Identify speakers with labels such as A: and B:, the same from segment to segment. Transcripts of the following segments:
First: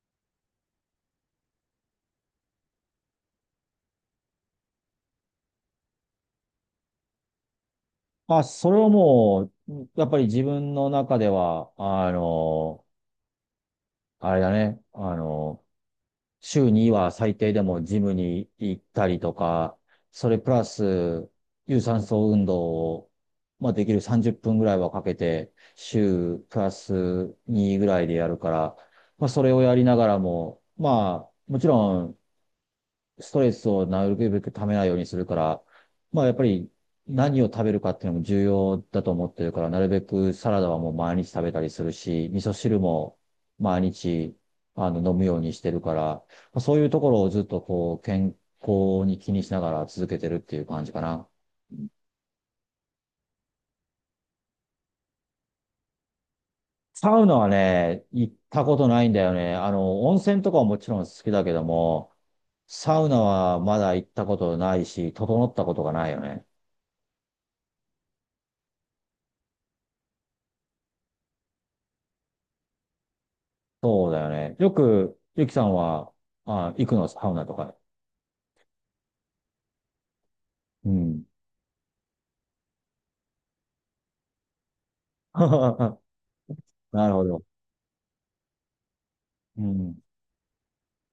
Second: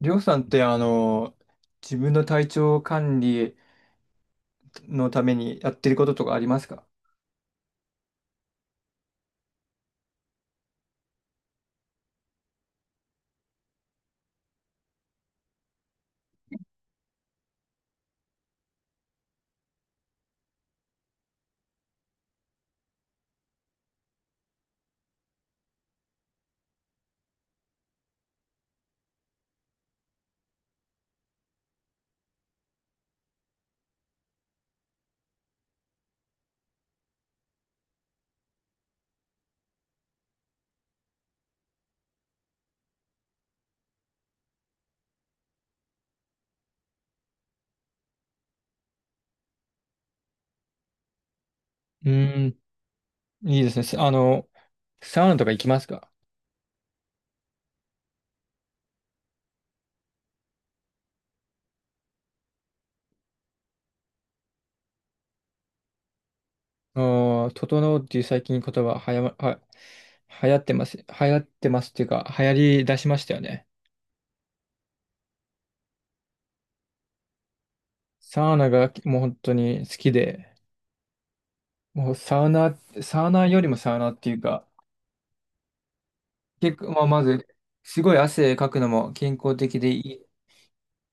A: りょうさんって自分の体調管理のためにやってることとかありますか？
B: あ、それはもう、やっぱり自分の中では、あれだね、週には最低でもジムに行ったりとか、それプラス、有酸素運動を、できる30分ぐらいはかけて、週プラス2ぐらいでやるから、それをやりながらも、もちろん、ストレスをなるべくためないようにするから、やっぱり何を食べるかっていうのも重要だと思ってるから、なるべくサラダはもう毎日食べたりするし、味噌汁も毎日飲むようにしてるから、そういうところをずっとこう健康に気にしながら続けてるっていう感じかな。
A: うーん、いいですね。せあの、サウナとか行きますか？
B: サウナはね、行ったことないんだよね。温泉とかはもちろん好きだけども、サウナはまだ行ったことないし、整ったことがないよね。
A: うーん、整うっていう最近言葉はやま、は、流行ってます。流行ってますっていうか、流行り出しましたよね。
B: そうだよね。よく、ゆきさんは、あ、行くの、サウナとか？
A: サウナがもう本当に好きで、
B: うん。
A: もうサウナ、サウナよりもサウナっていうか、結構、まあ、
B: なる
A: ま
B: ほど。
A: ず、すごい汗かくのも健康
B: う
A: 的で
B: ん。
A: い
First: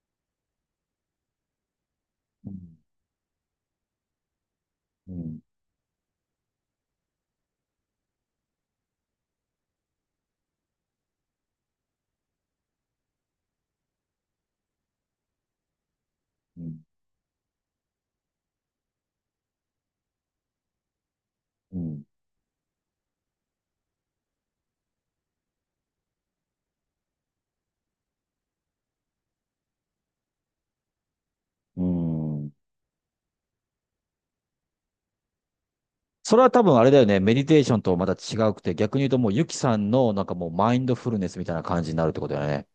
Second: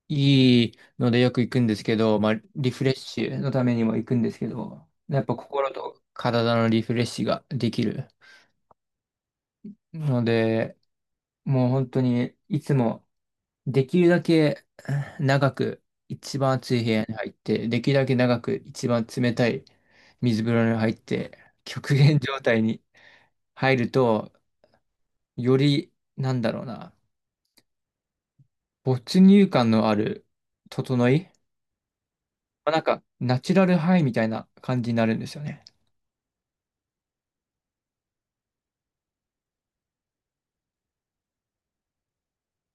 A: いいのでよく行くんですけど、まあ、
B: う
A: リ
B: ん。
A: フレッシュのためにも行くんですけど、
B: う
A: やっぱ
B: ん。
A: 心と体のリフレッシュができるので、もう本当にいつもできるだけ長く一番
B: う
A: 暑
B: ん。
A: い部屋に入って、できるだけ長く一番冷たい水風呂に入って、
B: う
A: 極
B: ん。
A: 限状態に入ると、より、なんだろうな、没入感のある整い、
B: うん。
A: まあなんかナチュラルハイみたいな感じになるんですよね。
B: それは多分あれだよね。メディテーションとまた違うくて、逆に言うともうゆきさんのなんかもうマインドフルネスみたいな感じになるってことだよね。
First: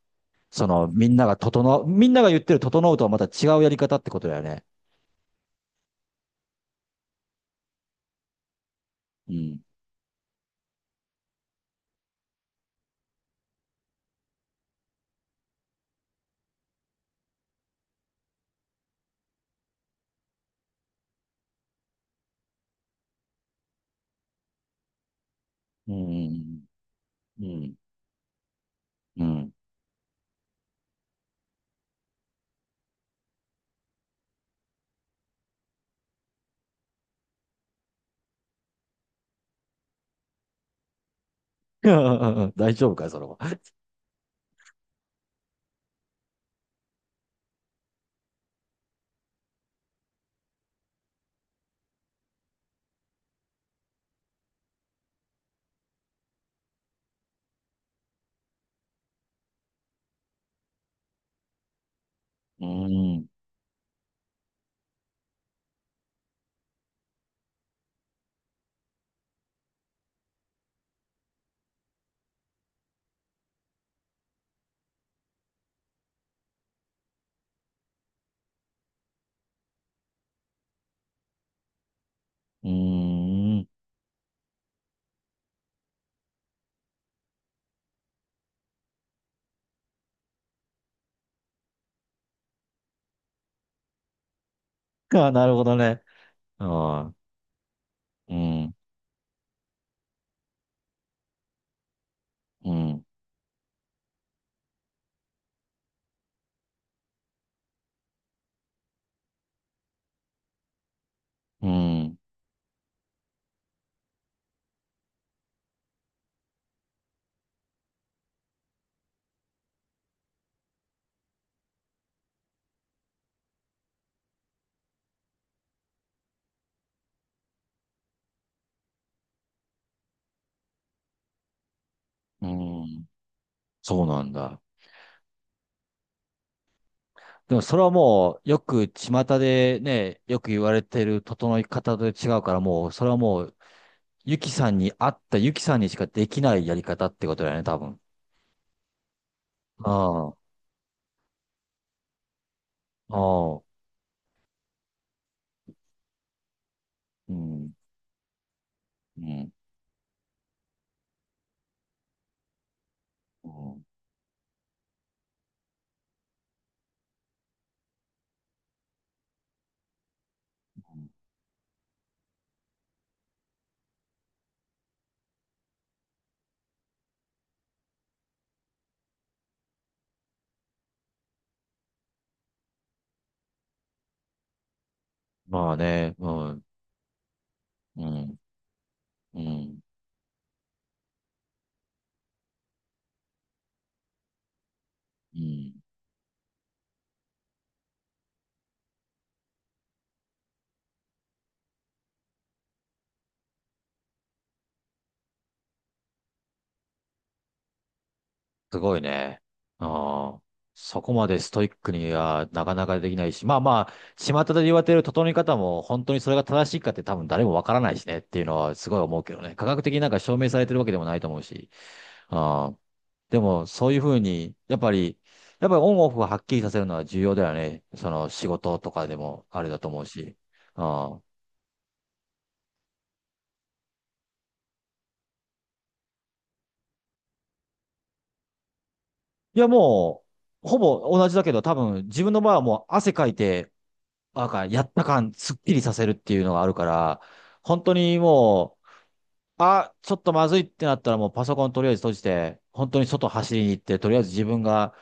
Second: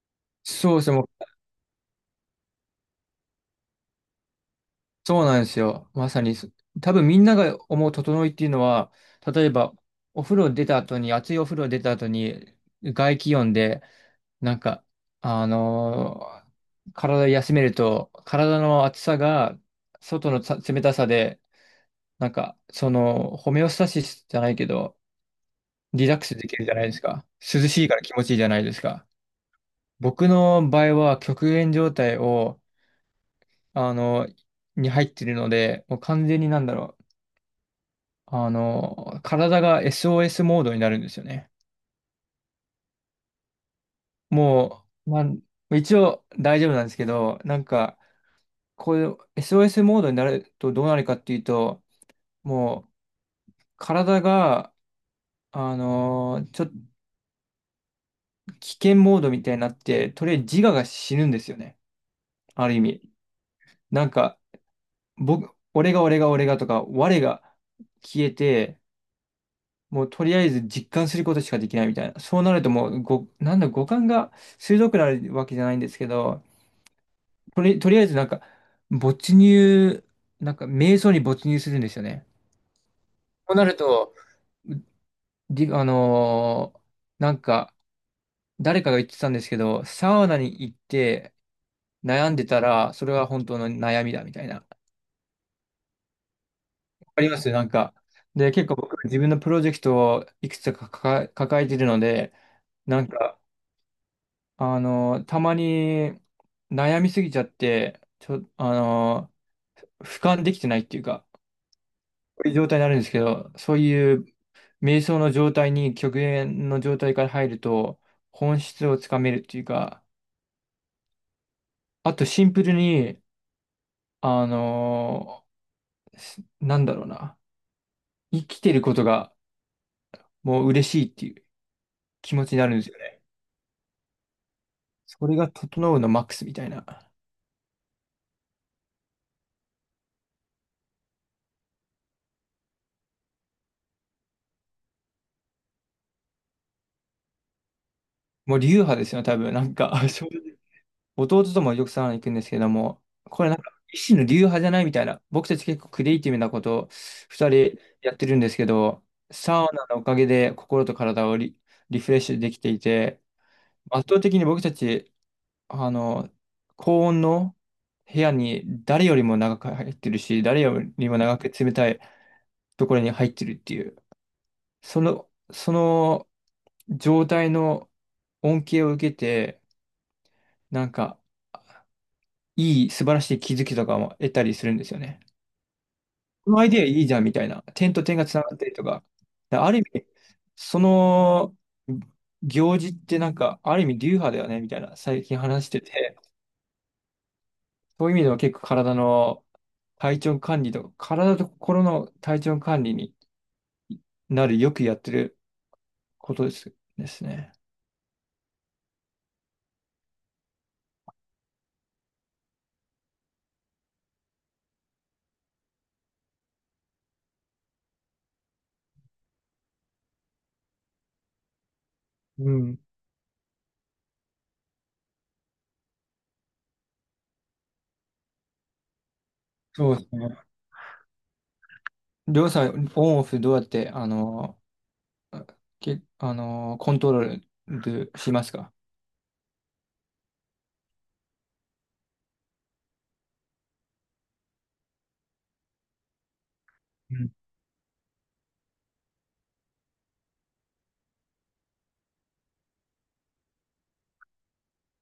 B: そ
A: そうで
B: の、
A: すね、も
B: みん
A: う
B: なが整う、みんなが言ってる整うとはまた違うやり方ってことだよね。
A: そうなんですよ。まさにそ、多分みんなが思う整いっていうのは、
B: う
A: 例え
B: ん。
A: ば、お風呂出た後に、熱いお風呂出た後に、外気温で、なんか、あのー体休めると、体の熱さが、外のさ冷たさで、なんか、その、ホメオスタシスじゃないけど、
B: う
A: リラックスでき
B: ん。
A: るじゃないですか。
B: う
A: 涼
B: ん。
A: しいから気持ちいいじゃないですか。
B: うん。
A: 僕の場合は、極限状態を、あのに入ってるので、もう完全になんだろう。体が SOS モードになるんですよね。
B: うん。 大丈夫かい、それは。
A: もう、まあ、一応大丈夫なんですけど、なんか、こういう SOS モードになるとどうなるかっていうと、もう、体が、ちょっと危険モードみたいになって、とりあえず自我が死ぬんですよね。
B: う
A: ある意味。
B: ん。
A: なんか、僕、俺が俺が俺がとか、我が消えて、もうとりあえず実感することしかできないみたいな。そうなるともう、なんだ、五感が鋭くなるわけじゃないんですけど、とりあえずなんか、没入、なんか、瞑想に没入するんですよね。
B: う
A: とな
B: ん。
A: ると、りあのーなんか、誰かが言ってたんですけど、サウナに行って悩んでたら、それは本当の悩みだみたいな。わ
B: あ、なるほどね。ああ、
A: かりますなんか。
B: う
A: で、結
B: ん、
A: 構僕、自分のプロジェクトをいくつか抱えてるので、
B: う
A: な
B: ん、
A: んか、たまに悩みすぎちゃって、ちょ、あのー俯瞰できてないっていうか、
B: うん、
A: こういう状態になるんですけど、そういう瞑想の状態に極限の状態から入ると本質をつかめるっていうか、あとシンプルに、あのーすなんだろうな、生きてることがもう嬉しいっていう気持
B: う
A: ちになるんですよ
B: ん。
A: ね。
B: そうなんだ。
A: それが整うのマックスみたいな。
B: でもそれはもう、よく巷でね、よく言われてる整い方と違うから、もう、それはもう、ゆきさんに合ったゆきさんにしかできないやり方ってことだよね、多分。
A: もう流派ですよね、多分。なん
B: あ
A: か、正
B: あ、
A: 直弟ともよくサウナ行くんですけども、
B: あ
A: これなん
B: あ、
A: か一種の流派じゃないみたいな。僕たち結構クリエイティブなことを
B: う
A: 二
B: ん、
A: 人やってるんですけど、
B: うん、
A: サウナのおかげで心と体をリフレッシュできていて、
B: うん。
A: 圧倒的に僕たち、あの、高温の部屋に誰よりも長く入ってるし、誰よりも長く冷たいところに入ってるっていう、その状態の恩恵を受けて、なんか、素晴らしい気づきとかも得たりするんですよね。
B: まあね、う
A: この
B: ん、
A: アイデアいいじゃんみたいな。点と
B: う
A: 点がつ
B: ん、
A: ながったりとか。
B: う
A: あ
B: ん、
A: る意味、その行事ってなんか、ある意味流派だよねみたいな、最
B: う
A: 近話し
B: ん。
A: てて。そういう意味では結構体の体調管理と、体と心の体調管理になるよくやってることですね。
B: すごいね。ああ。そこまでストイックにはなかなかできないし、まあまあ、巷で言われてる整え方も本当にそれが正しいかって多分誰もわからないしねっていうのはすごい思うけどね。科学的になんか証明されてるわけでもないと思うし。
A: う
B: ああ。
A: ん。
B: でもそういうふうに、やっぱりオンオフをはっきりさせるのは重要だよね。その仕事とかでもあれだと
A: そう
B: 思
A: で
B: う
A: す
B: し。
A: ね。
B: ああ。
A: りょうさん、オンオフどうやって、あの、け、あの、コントロールしますか？
B: いやもう、ほぼ同じだけど多分自分の場合はもう汗かいて、なんか、やった感、すっきりさせるっていうのがあるか
A: う
B: ら、
A: ん
B: 本当にもう、あ、ちょっとまずいってなったらもうパソコンとりあえず閉じて、本当に外走りに行って、とりあえず自分が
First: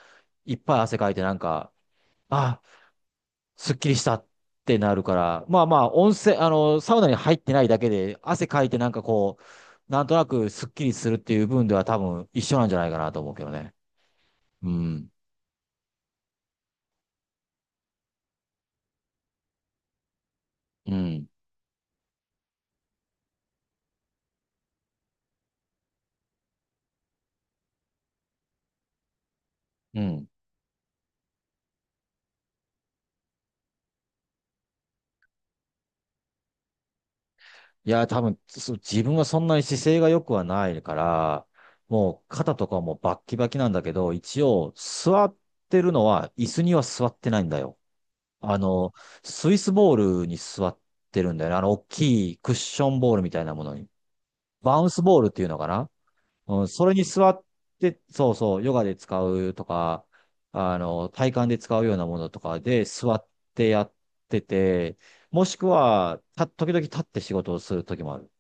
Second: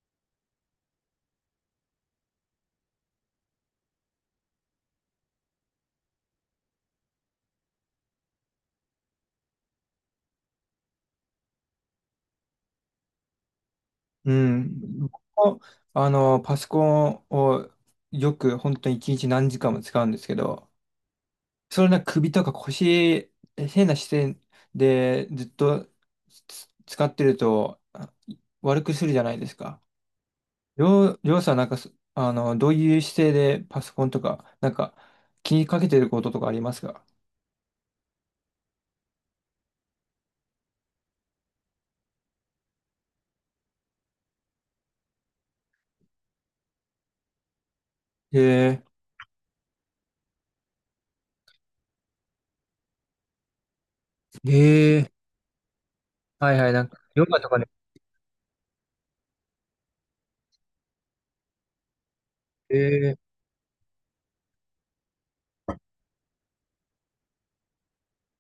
B: いっぱい汗かいてなんか、あ、すっきりしたってなるから、まあまあ、温泉、サウナに入ってないだけで、汗かいてなんかこう、なんとなくすっきりするっていう部分では多分一緒なんじゃないかなと思うけどね。
A: う
B: う
A: ん。
B: ん。
A: 僕もパソコンをよく本当に一日何時間も使うんですけど、
B: うん。
A: それな首とか腰、変な姿勢でずっと使ってると悪くするじゃないですか。
B: うん。
A: りょうさんなんかそ、あの、どういう姿勢でパソコンとか、なんか気にかけてることとかありますか？
B: いや、多分、自分はそんなに姿勢が良くはないから、もう肩とかもバッキバキなんだけど、一応座ってるのは椅子には座ってないんだよ。あ
A: ええ
B: の、スイスボールに座ってるんだよね。あの、大きいクッションボールみたいなものに。バウンス
A: ええ、
B: ボールっていうのかな。
A: はい
B: うん、
A: はい、な
B: そ
A: ん
B: れ
A: か、
B: に
A: ヨ
B: 座
A: ガ
B: っ
A: とかね、
B: て、そうそう、ヨガで使うとか、体幹で使うようなものとかで座
A: え
B: っ
A: え、
B: てやってて、もしくは、時々立って仕事をする時もある。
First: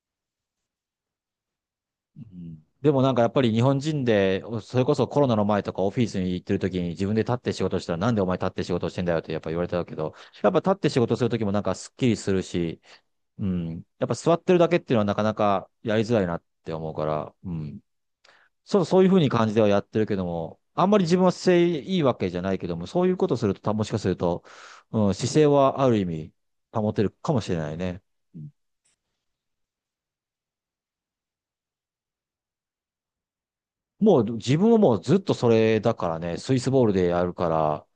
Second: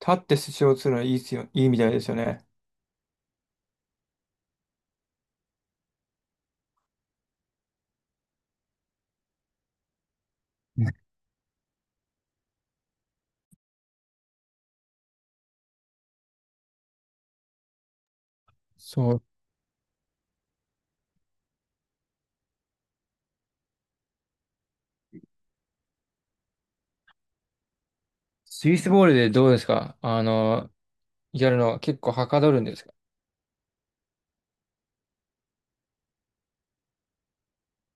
A: 立ってスシをするのいいっすよ、いいみたいですよ
B: う
A: ね。
B: ん。でもなんかやっぱり日本人で、それこそコロナの前とかオフィスに行ってる時に自分で立って仕事したらなんでお前立って仕事してんだよってやっぱ言われたけど、やっぱ立って
A: ね、
B: 仕事する時もなんかスッキリするし、うん。やっぱ座ってるだけっていうのはなかなかやりづらいなって思うから、うん。そう、そういう
A: そ
B: ふう
A: う。
B: に感じではやってるけども、あんまり自分は姿勢いいわけじゃないけども、そういうことすると、もしかすると、うん、姿勢はある意味保てるかもしれないね。
A: スイスボールでどうですか、やるのは結構はかどるんですか？
B: もう自分はもうずっとそれだからね、スイスボールでやるから、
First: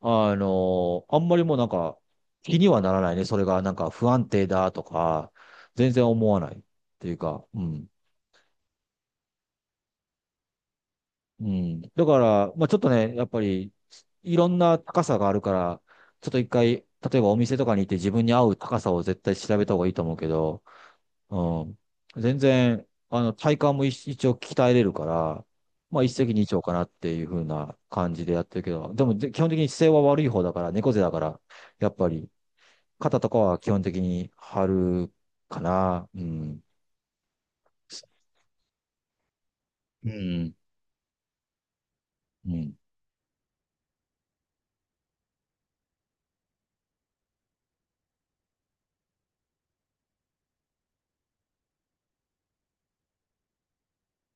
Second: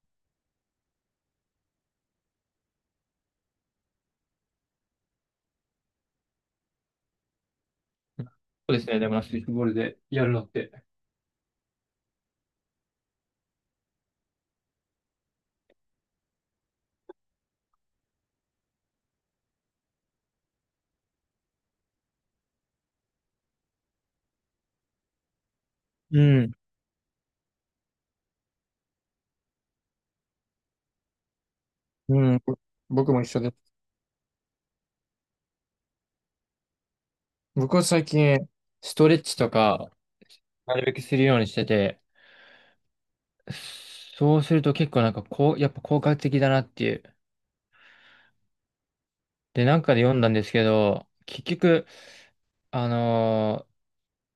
B: あんまりもうなんか気にはならないね。それがなんか不安定だとか、全然思わないっていうか、うん。
A: そうですね、でもなスイスボールでやるのって。
B: うん。だから、まあちょっとね、やっぱりいろんな高さがあるから、ちょっと一回、例えばお店とかに行って自分に合う高さを絶対調べた方がいいと思うけど、うん。全然、体幹も一応鍛えれるから、まあ一
A: う
B: 石二
A: ん。
B: 鳥かなっていう風な感じでやってるけど、でも基本的に姿勢は悪い方だから、猫背だから、やっぱり、
A: うん、僕
B: 肩
A: も一
B: とか
A: 緒で
B: は基
A: す。
B: 本的に貼るかな。うん。
A: 僕は最近、ストレッチとか、
B: うん。
A: なるべくするようにしてて、
B: うん。
A: そうすると結構なんかこう、やっぱ効果的だなっていう。で、なんかで読んだんですけど、結局、あのー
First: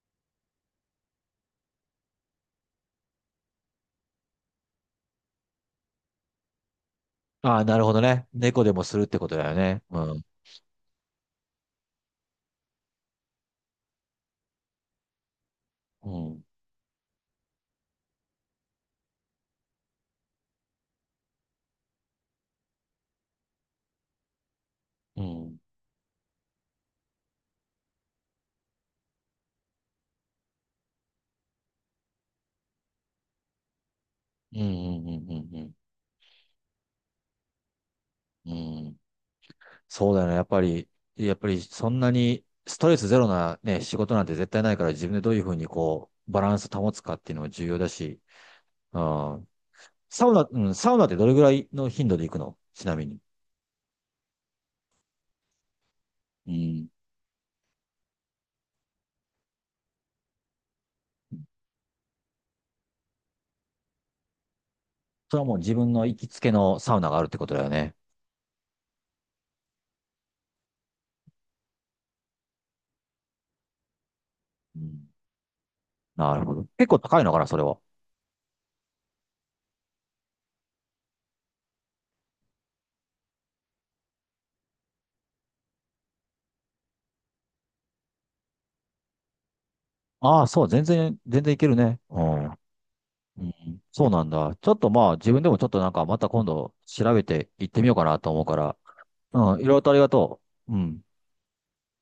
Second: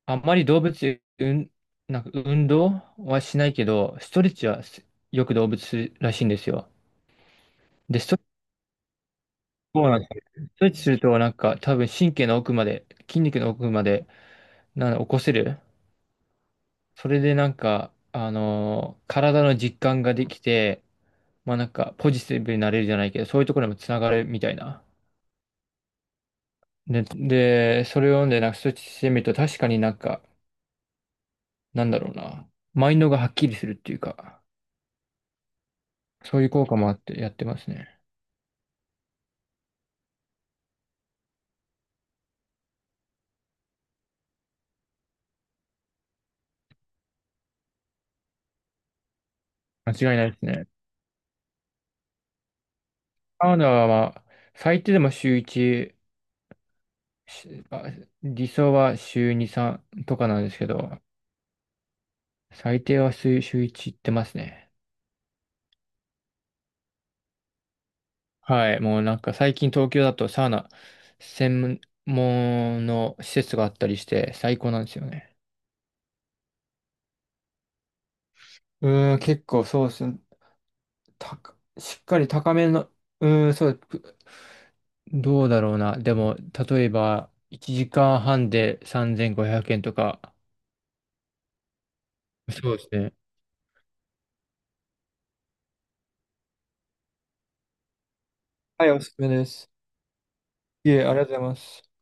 A: あんまりうん、なんか運動はしないけど、ストレッチはよく動物するらしいんですよ。
B: ああ、なるほ
A: で、
B: ど
A: スト
B: ね。猫でもするってことだよね。
A: そうな
B: う
A: んで
B: ん。
A: すよ。ストレッチするとなんか多分神経の奥まで、筋肉の奥まで、なんだ起こせる。
B: うん。
A: それでなんか、体の実感ができて、まあなんかポジティブになれるじゃないけど、そういうところにもつながるみたいな。
B: うん。
A: で、それを読んでなんかそっちしてみると確かになんか、なんだろうな。マインドがはっきりするっていうか、
B: うん。うん。うん。
A: そういう効果もあってやってますね。
B: うん。うん。そうだよね。やっぱりそんなにストレスゼロなね、仕事なんて絶対ないから自分でどういうふうにこう、バランス保つかっていうのも重要だし。うん。
A: 間違い
B: サ
A: ない
B: ウ
A: です
B: ナ、う
A: ね。
B: ん、サウナってどれぐらいの頻度で行くのちなみに？
A: カナダはまあ、最低でも週1、
B: うん。
A: しあ理想は週2、3とかなんですけど、最低は週1行ってますね。
B: それはもう自分の行きつけのサウナがあるってことだよね。
A: はい、もうなんか最近東京だとサウナ専門の施設があったりして最高
B: う
A: なんですよ
B: ん。
A: ね。
B: なるほど。結構高いのかな、それは。
A: うーん、結構そうですね。しっかり高めの、うーん、そう、どうだろうな。でも、例えば1時間半で3500円とか。
B: ああ、そう、全然、いけるね。うん。
A: そうですね。
B: うん。そうなんだ。ちょっとまあ、自分でもちょっとなんか、また今度調べて行ってみようかなと思うから。
A: はい、おすすめで
B: うん、い
A: す。
B: ろいろとありがとう。う
A: い
B: ん。
A: え、ありがとうございます。